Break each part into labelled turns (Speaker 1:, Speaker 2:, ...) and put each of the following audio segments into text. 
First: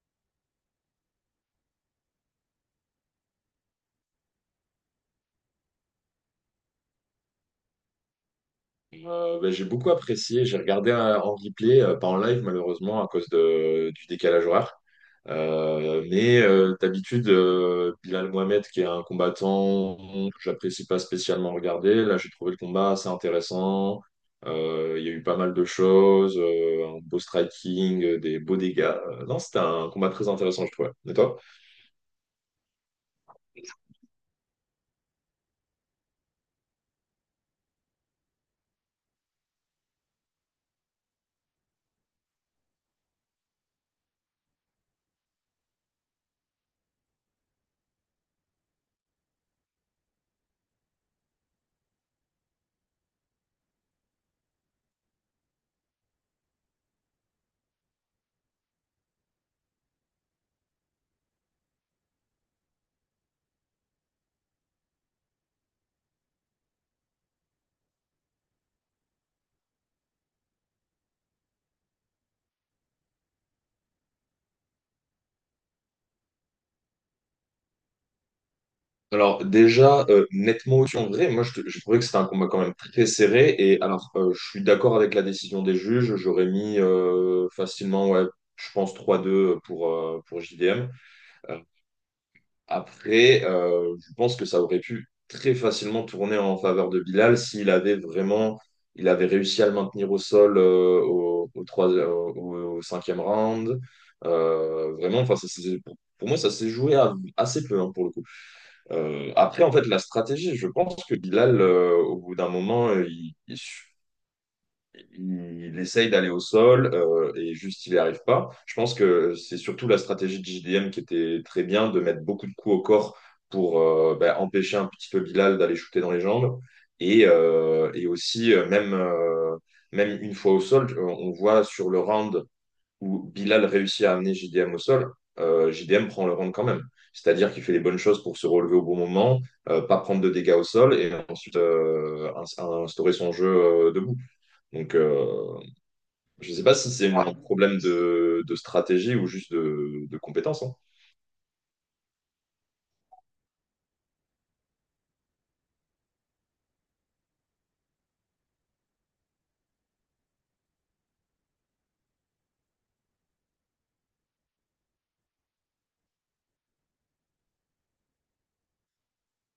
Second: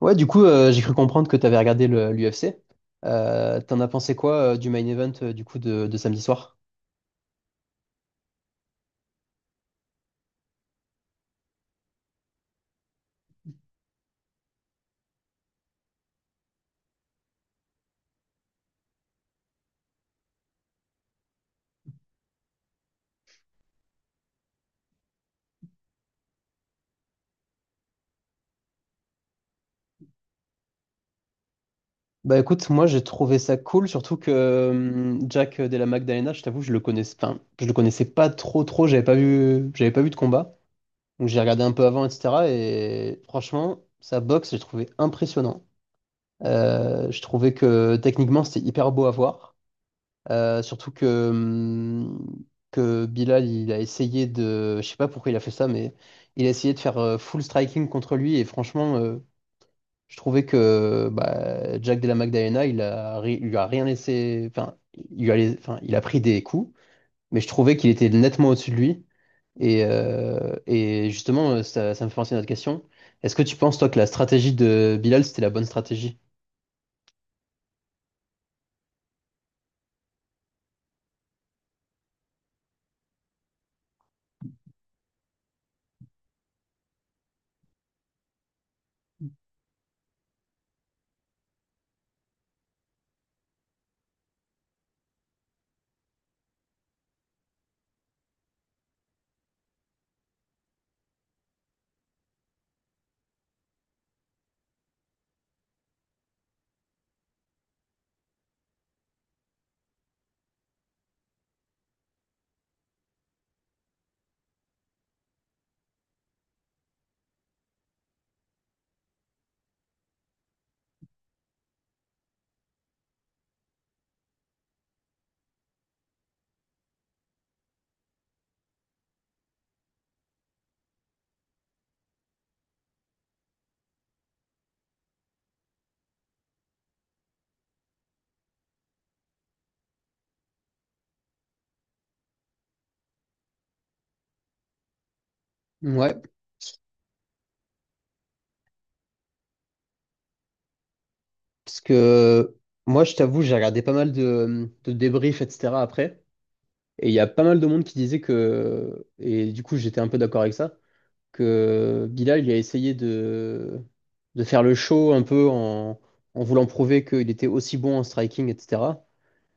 Speaker 1: Ouais, du coup, j'ai cru comprendre que t'avais regardé l'UFC. T'en as pensé quoi du main event du coup de samedi soir?
Speaker 2: J'ai beaucoup apprécié. J'ai regardé en replay, pas en live malheureusement à cause du décalage horaire. D'habitude, Bilal Mohamed, qui est un combattant que j'apprécie pas spécialement regarder, là j'ai trouvé le combat assez intéressant. Il y a eu pas mal de choses, un beau striking, des beaux dégâts. Non, c'était un combat très intéressant, je trouvais. Et toi?
Speaker 1: Bah écoute, moi j'ai trouvé ça cool, surtout que Jack de la Magdalena, je t'avoue, je le connaissais, enfin, je le connaissais pas trop trop, j'avais pas vu de combat, donc j'ai regardé un peu avant, etc. Et franchement, sa boxe, j'ai trouvé impressionnant. Je trouvais que techniquement c'était hyper beau à voir. Surtout que Bilal, il a essayé de. Je sais pas pourquoi il a fait ça, mais il a essayé de faire full striking contre lui. Et franchement, je trouvais que Jack de la Magdalena, il lui a rien laissé. Enfin, il lui a, lais- enfin, il a pris des coups, mais je trouvais qu'il était nettement au-dessus de lui. Et justement, ça me fait penser à notre question. Est-ce que tu penses, toi, que la stratégie de Bilal, c'était la bonne stratégie?
Speaker 2: Alors déjà, nettement au-dessus en vrai, je trouvais que c'était un combat quand même très serré. Et alors, je suis d'accord avec la décision des juges, j'aurais mis facilement, ouais, je pense trois deux pour JDM. Euh, je pense que ça aurait pu très facilement tourner en faveur de Bilal s'il avait vraiment, il avait réussi à le maintenir au sol au, au, trois- au- au- au cinquième round. Vraiment, enfin, pour moi, ça s'est joué assez peu hein, pour le coup. Après, en fait, la stratégie, je pense que Bilal, au bout d'un moment, il essaye d'aller au sol et juste il n'y arrive pas. Je pense que c'est surtout la stratégie de JDM qui était très bien, de mettre beaucoup de coups au corps pour empêcher un petit peu Bilal d'aller shooter dans les jambes. Et aussi, même une fois au sol, on voit sur le round où Bilal réussit à amener JDM au sol, JDM prend le round quand même. C'est-à-dire qu'il fait les bonnes choses pour se relever au bon moment, pas prendre de dégâts au sol et ensuite instaurer son jeu debout. Donc, euh,
Speaker 1: Ouais.
Speaker 2: je ne sais pas si c'est un problème de stratégie ou juste de compétence, hein.
Speaker 1: Parce que moi, je t'avoue, j'ai regardé pas mal de débriefs, etc. après. Et il y a pas mal de monde qui disait que, et du coup, j'étais un peu d'accord avec ça, que Bilal, il a essayé de faire le show un peu en, en voulant prouver qu'il était aussi bon en striking, etc.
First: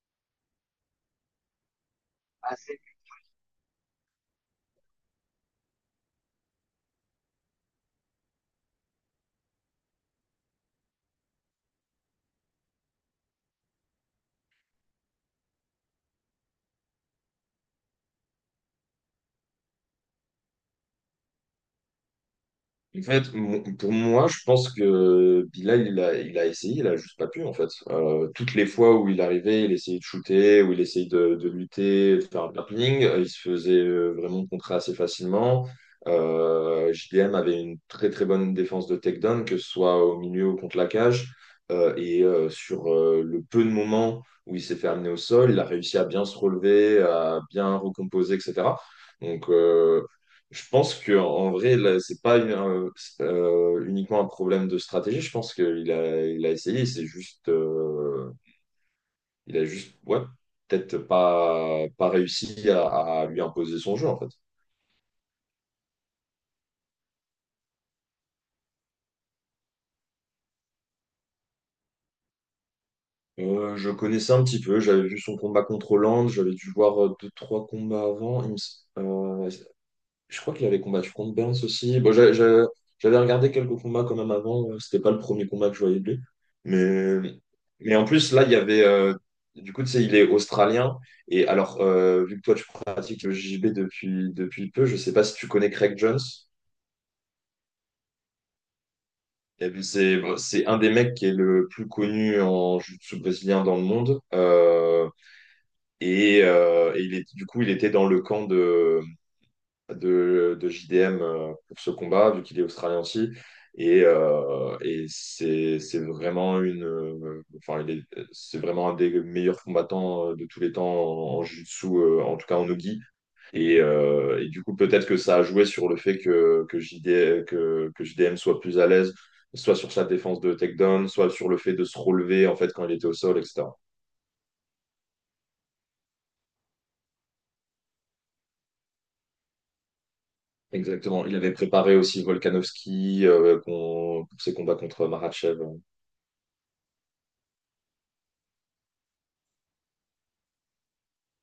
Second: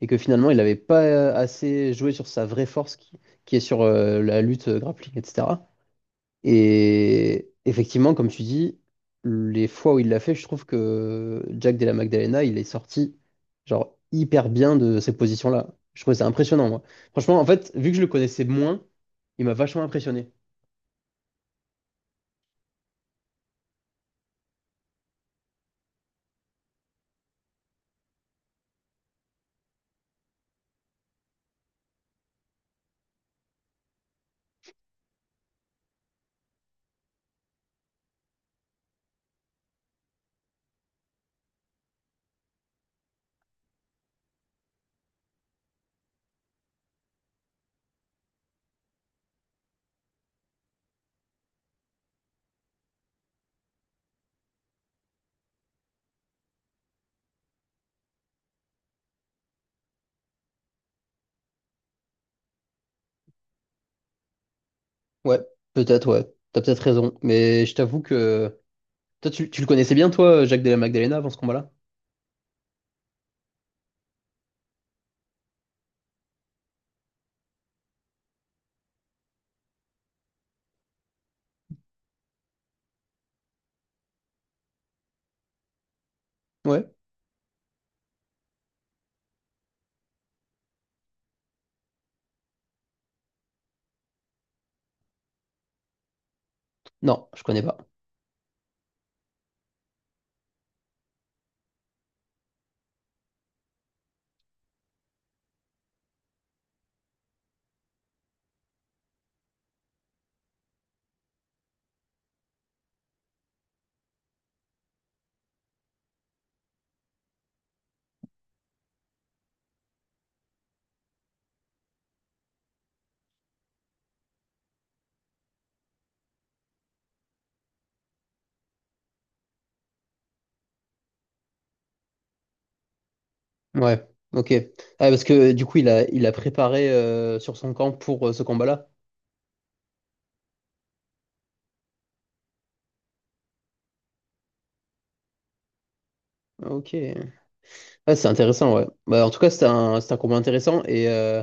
Speaker 1: Et que finalement, il n'avait pas assez joué sur sa vraie force qui est sur la lutte grappling, etc. Et effectivement, comme tu dis, les fois où il l'a fait, je trouve que Jack Della Magdalena, il est sorti genre hyper bien de ces positions-là. Je trouvais ça impressionnant, moi. Franchement, en fait, vu que je le connaissais moins, il m'a vachement impressionné.
Speaker 2: En fait, pour moi, je pense que Bilal, il a essayé, il a juste pas pu, en fait. Toutes les fois où il arrivait, il essayait de shooter, où il essayait de lutter, de faire un grappling, il se faisait vraiment contrer assez facilement. JDM avait une très très bonne défense de takedown, que ce soit au milieu ou contre la cage. Et sur Le peu de moments où il s'est fait amener au sol, il a réussi à bien se relever, à bien recomposer, etc. Donc, euh, je pense que en vrai, là, c'est pas uniquement un problème de stratégie. Je pense qu'il a, il a essayé. C'est juste, ouais, peut-être pas, pas réussi à lui imposer son jeu en fait.
Speaker 1: Ouais, peut-être, ouais. T'as peut-être raison. Mais je t'avoue que. Toi, tu le connaissais bien, toi, Jack Della Magdalena, avant ce combat-là?
Speaker 2: Je connaissais un petit peu. J'avais vu son combat contre Hollande. J'avais dû voir deux, trois combats avant. Je crois qu'il avait combattu contre Burns aussi. Bon, j'avais regardé quelques combats quand même avant. C'était pas le premier combat que je voyais de lui.
Speaker 1: Ouais.
Speaker 2: Mais, mais en plus, là, il y avait. Du coup, tu sais, il est australien. Et alors, vu que toi, tu pratiques le JB depuis, depuis peu, je sais pas si tu connais Craig Jones.
Speaker 1: Non, je connais pas.
Speaker 2: Et puis, c'est bon, c'est un des mecs qui est le plus connu en jiu-jitsu brésilien dans le monde. Et il est, du coup, il était dans le camp de JDM pour ce combat, vu qu'il est australien aussi. Et c'est vraiment une, enfin, c'est vraiment un des meilleurs combattants de tous les temps en, en jiu-jitsu, en tout cas en nogi. Et du coup, peut-être que ça a joué sur le fait que, JDM soit plus à l'aise, soit sur sa défense de takedown, soit sur le fait de se relever en fait quand il était au sol, etc.
Speaker 1: Ouais, ok. Ah, parce que du coup, il a préparé sur son camp pour ce combat-là.
Speaker 2: Exactement. Il avait préparé aussi Volkanovski pour ses combats contre Marachev.
Speaker 1: Ok. Ouais, c'est intéressant, ouais. Bah, en tout cas, c'était un combat intéressant. Et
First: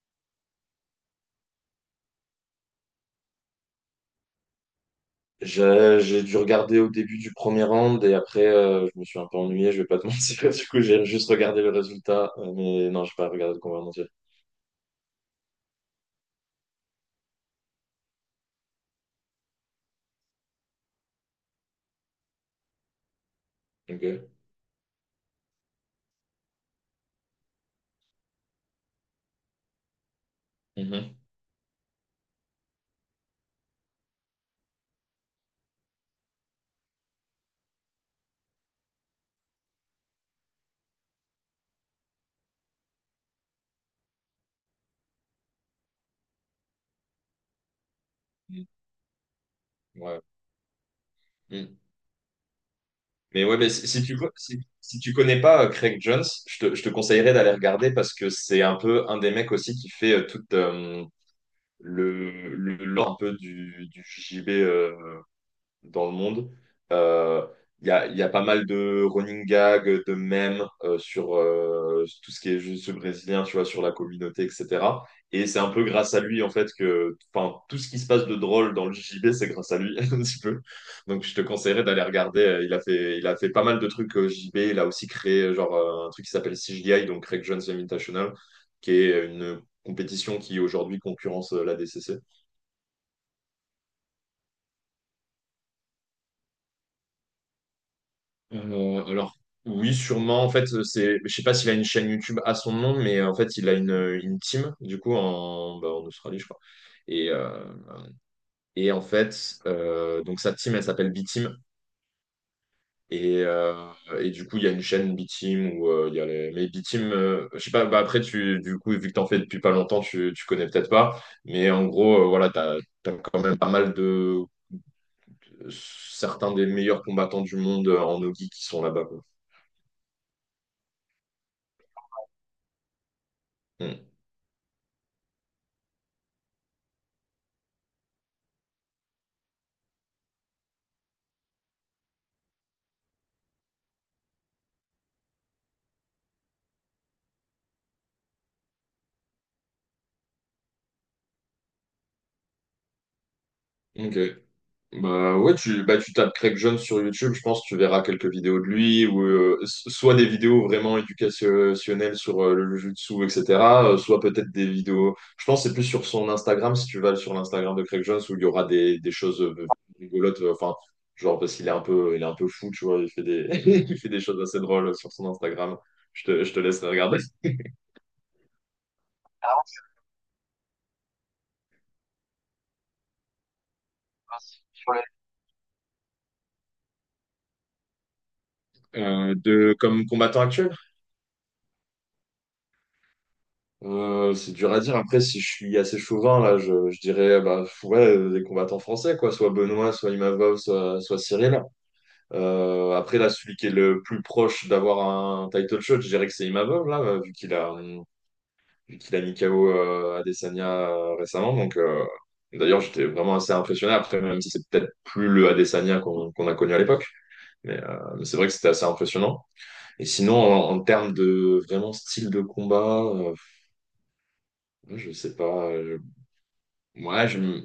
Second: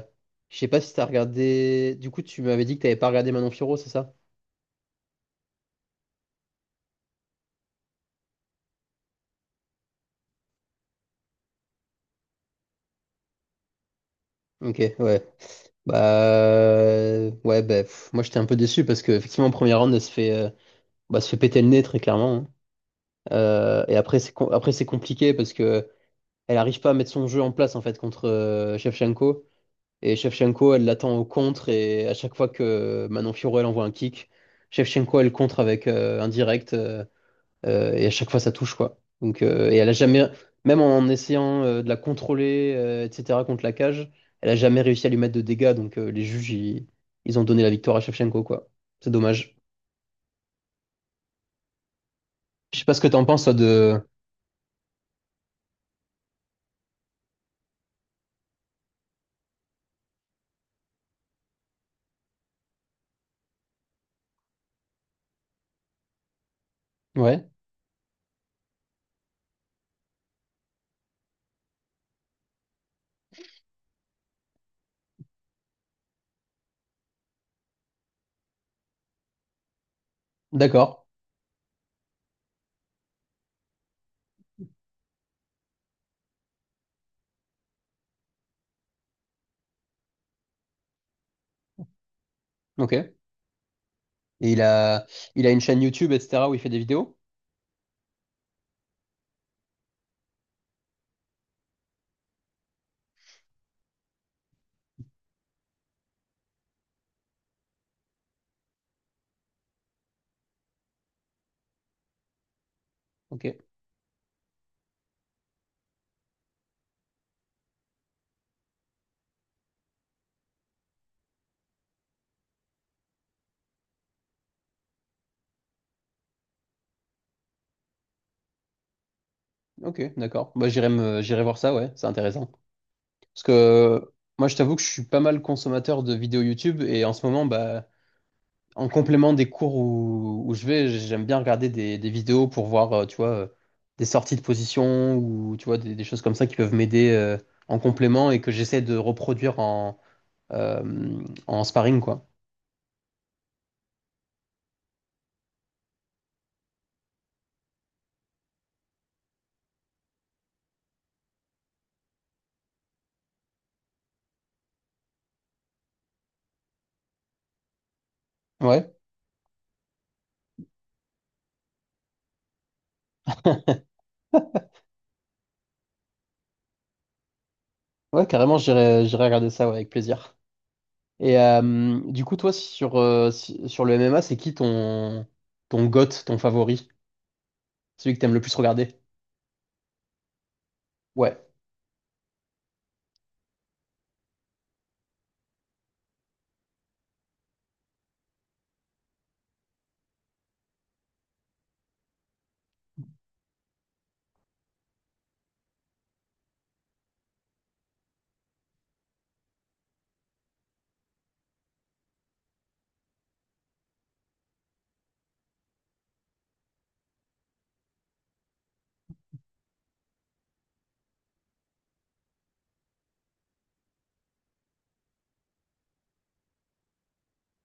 Speaker 1: je sais pas si t'as regardé. Du coup, tu m'avais dit que t'avais pas regardé Manon Fiorot, c'est ça?
Speaker 2: J'ai dû regarder au début du premier round et après je me suis un peu ennuyé, je vais pas te mentir. Du coup, j'ai juste regardé le résultat, mais non, j'ai pas regardé le combat en entier.
Speaker 1: Ok, ouais. Bah, moi, j'étais un peu déçu parce que, effectivement, en premier round, elle se fait, bah, se fait péter le nez, très clairement, hein. Et après,
Speaker 2: Ok.
Speaker 1: après, c'est compliqué parce que elle arrive pas à mettre son jeu en place, en fait, contre Shevchenko. Et Shevchenko, elle
Speaker 2: Mhm.
Speaker 1: l'attend au contre. Et à chaque fois que Manon Fiorot, elle envoie un kick, Shevchenko, elle contre avec un direct. Et à chaque fois, ça touche, quoi. Donc, et elle a jamais, même en essayant de la contrôler, etc., contre la cage, elle a jamais réussi à lui mettre de dégâts. Donc, ils ont donné la victoire à Shevchenko,
Speaker 2: Mhm.
Speaker 1: quoi. C'est dommage.
Speaker 2: Ouais. Mhm.
Speaker 1: Je sais pas ce que t'en penses,
Speaker 2: Mais
Speaker 1: toi,
Speaker 2: ouais, mais si,
Speaker 1: de.
Speaker 2: si si, si tu connais pas Craig Jones, je te conseillerais d'aller regarder parce que c'est un peu un des mecs aussi qui fait toute le lore un peu du J B dans le monde. Euh,
Speaker 1: Ouais,
Speaker 2: Il y a pas mal de running gags, de mèmes sur tout ce qui est juste brésilien, tu vois, sur la communauté, etc. Et c'est un peu grâce à lui, en fait, que enfin, tout ce qui se passe de drôle dans le JJB, c'est grâce à lui, un petit peu.
Speaker 1: d'accord.
Speaker 2: Donc, je te conseillerais d'aller regarder. Il a fait pas mal de trucs au JJB. Il a aussi créé, un truc qui s'appelle CGI, donc Craig Jones Invitational, qui est une compétition qui, aujourd'hui, concurrence la DCC.
Speaker 1: Ok. Et il a, il a une chaîne YouTube, etc., où il fait des vidéos.
Speaker 2: Euh, alors, oui, sûrement. En fait, c'est, je sais pas s'il a une chaîne YouTube à son nom, mais en fait, il a une team, du coup, en, bah, en Australie, je crois. Et, donc sa team, elle s'appelle B-Team. Et,
Speaker 1: Ok,
Speaker 2: euh, et du coup, il y a une chaîne B-Team où il y a les... Mais B-Team, je sais pas, bah après, tu, du coup, vu que t'en fais depuis pas longtemps, tu connais peut-être pas. Mais en gros, voilà, t'as, t'as quand même pas mal de certains des meilleurs combattants du monde en Nogi qui sont là-bas, quoi.
Speaker 1: ok, d'accord. Moi, j'irai voir ça, ouais, c'est intéressant. Parce que
Speaker 2: Mm.
Speaker 1: moi, je t'avoue que je suis pas mal consommateur de vidéos YouTube et en ce moment, bah. En complément des cours où je vais, j'aime bien regarder des vidéos pour voir, tu vois, des sorties de position ou tu vois, des choses comme ça qui peuvent m'aider en complément et que j'essaie de reproduire en, euh, en sparring, quoi.
Speaker 2: Ok. Bah ouais, tu, bah tu tapes Craig Jones sur YouTube, je pense que tu verras quelques vidéos de lui, ou soit des vidéos vraiment éducationnelles sur le jiu-jitsu, etc., soit peut-être des vidéos. Je pense que c'est plus sur son Instagram, si tu vas sur l'Instagram de Craig Jones, où il y aura
Speaker 1: Ouais.
Speaker 2: des choses rigolotes, enfin, genre parce qu'il est un peu, il est un peu fou, tu vois, il fait des, il fait des choses assez drôles sur son Instagram. Je te laisserai regarder.
Speaker 1: Ouais, carrément, j'irai regarder ça, ouais, avec plaisir. Et du coup, toi, sur, sur le MMA, c'est qui ton GOAT, ton favori? Celui que t'aimes le plus regarder?
Speaker 2: Comme combattant actuel,
Speaker 1: Ouais.
Speaker 2: C'est dur à dire. Après, si je suis assez chauvin, là, je dirais bah, ouais, des combattants français, quoi. Soit Benoît, soit Imavov, soit Cyril. Après, là, celui qui est le plus proche d'avoir un title shot, je dirais que c'est Imavov, là, vu qu'il a mis KO Adesanya récemment. Donc, d'ailleurs, j'étais vraiment assez impressionné. Après, même si c'est peut-être plus le Adesanya qu'on a connu à l'époque. Mais c'est vrai que c'était assez impressionnant. Et sinon, en, en termes de vraiment style de combat, je sais pas. Moi, je, m-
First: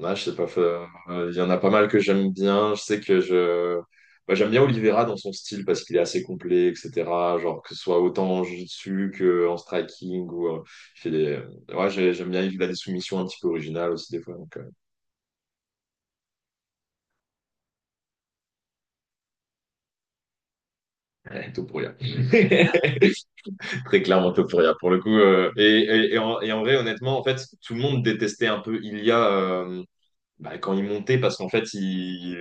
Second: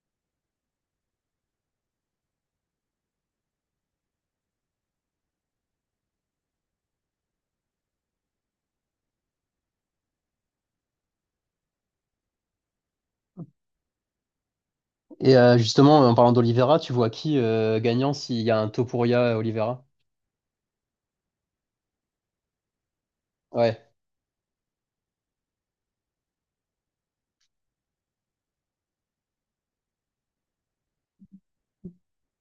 Speaker 2: ouais, je sais pas. Il y en a pas mal que j'aime bien. Je sais que j'aime bien Oliveira dans son style parce qu'il est assez complet, etc. Genre que ce soit autant en jiu-jitsu que en striking ou il fait des. Ouais, j'aime bien. Il a des soumissions un petit peu originales aussi des fois. Donc,
Speaker 1: Et justement, en parlant d'Olivera, tu vois qui gagnant s'il y a un Topuria Olivera?
Speaker 2: tout pour rien.
Speaker 1: Ouais.
Speaker 2: Très clairement top pour le coup. Et en vrai, honnêtement, en fait, tout le monde détestait un peu Ilia. Bah, quand il montait, parce qu'en fait, il,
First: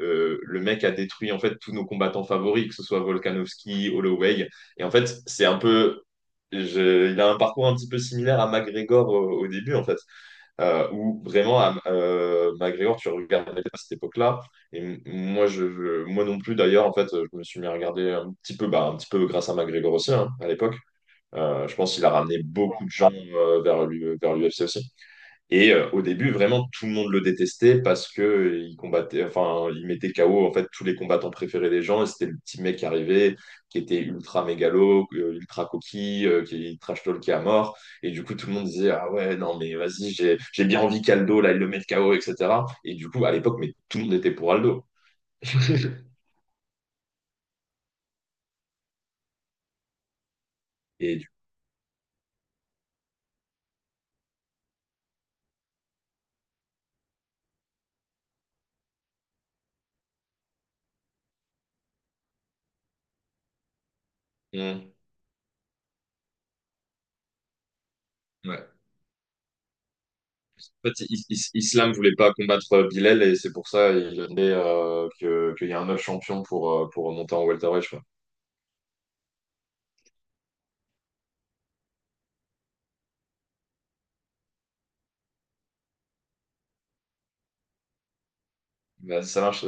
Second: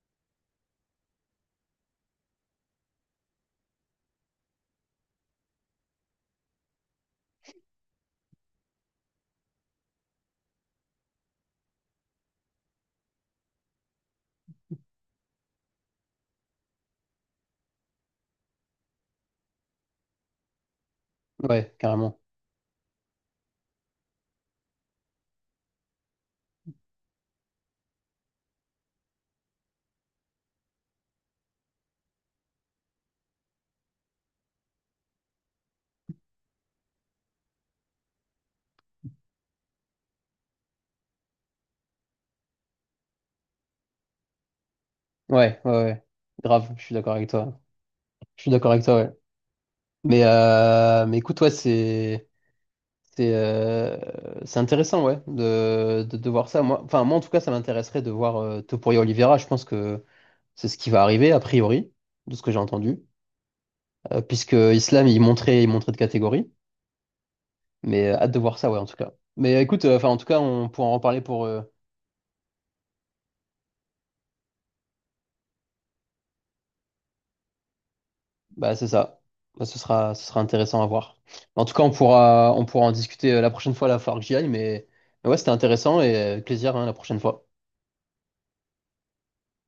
Speaker 2: euh, le mec a détruit en fait tous nos combattants favoris, que ce soit Volkanovski, Holloway. Et en fait, c'est un peu, il a un parcours un petit peu similaire à McGregor au, au début, en fait, McGregor, tu regardais à cette époque-là. Et moi non plus, d'ailleurs, en fait, je me suis mis à regarder un petit peu, bah, un petit peu grâce à McGregor aussi, hein, à l'époque.
Speaker 1: Ouais,
Speaker 2: Je pense qu'il a
Speaker 1: carrément.
Speaker 2: ramené beaucoup de gens vers l'UFC aussi. Et au début, vraiment, tout le monde le détestait parce que il combattait, enfin, il mettait KO en fait tous les combattants préférés des gens. Et c'était le petit mec qui arrivait, qui était ultra mégalo, ultra coquille, qui trash talkait à mort. Et du coup, tout le monde disait ah ouais, non mais vas-y, j'ai bien envie qu'Aldo là, il le mette KO, etc. Et cetera. Et du coup, à l'époque, mais tout le monde était pour Aldo.
Speaker 1: Ouais, ouais, ouais. Grave, je suis d'accord avec toi. Je suis d'accord avec toi, ouais. Mais, euh,
Speaker 2: Et
Speaker 1: mais
Speaker 2: du
Speaker 1: écoute, ouais, c'est intéressant, ouais, de voir ça. Moi, en tout cas, ça m'intéresserait de voir Topuria Oliveira. Je pense que c'est ce qui va arriver, a priori, de ce que j'ai entendu. Puisque
Speaker 2: coup,
Speaker 1: Islam, il montrait de catégorie. Mais hâte de voir
Speaker 2: ouais.
Speaker 1: ça, ouais, en tout cas. En tout cas, on pourra
Speaker 2: En
Speaker 1: en
Speaker 2: fait,
Speaker 1: reparler pour,
Speaker 2: Islam voulait pas combattre Bilal et c'est pour ça il a demandé, que qu'il y a un autre champion pour monter en welterweight.
Speaker 1: Bah, c'est ça. Ce sera intéressant à voir. En tout cas, on pourra en discuter la prochaine fois. Là, il va falloir que j'y aille, mais ouais, c'était intéressant et plaisir hein, la prochaine fois.
Speaker 2: Vas-y, ça marche.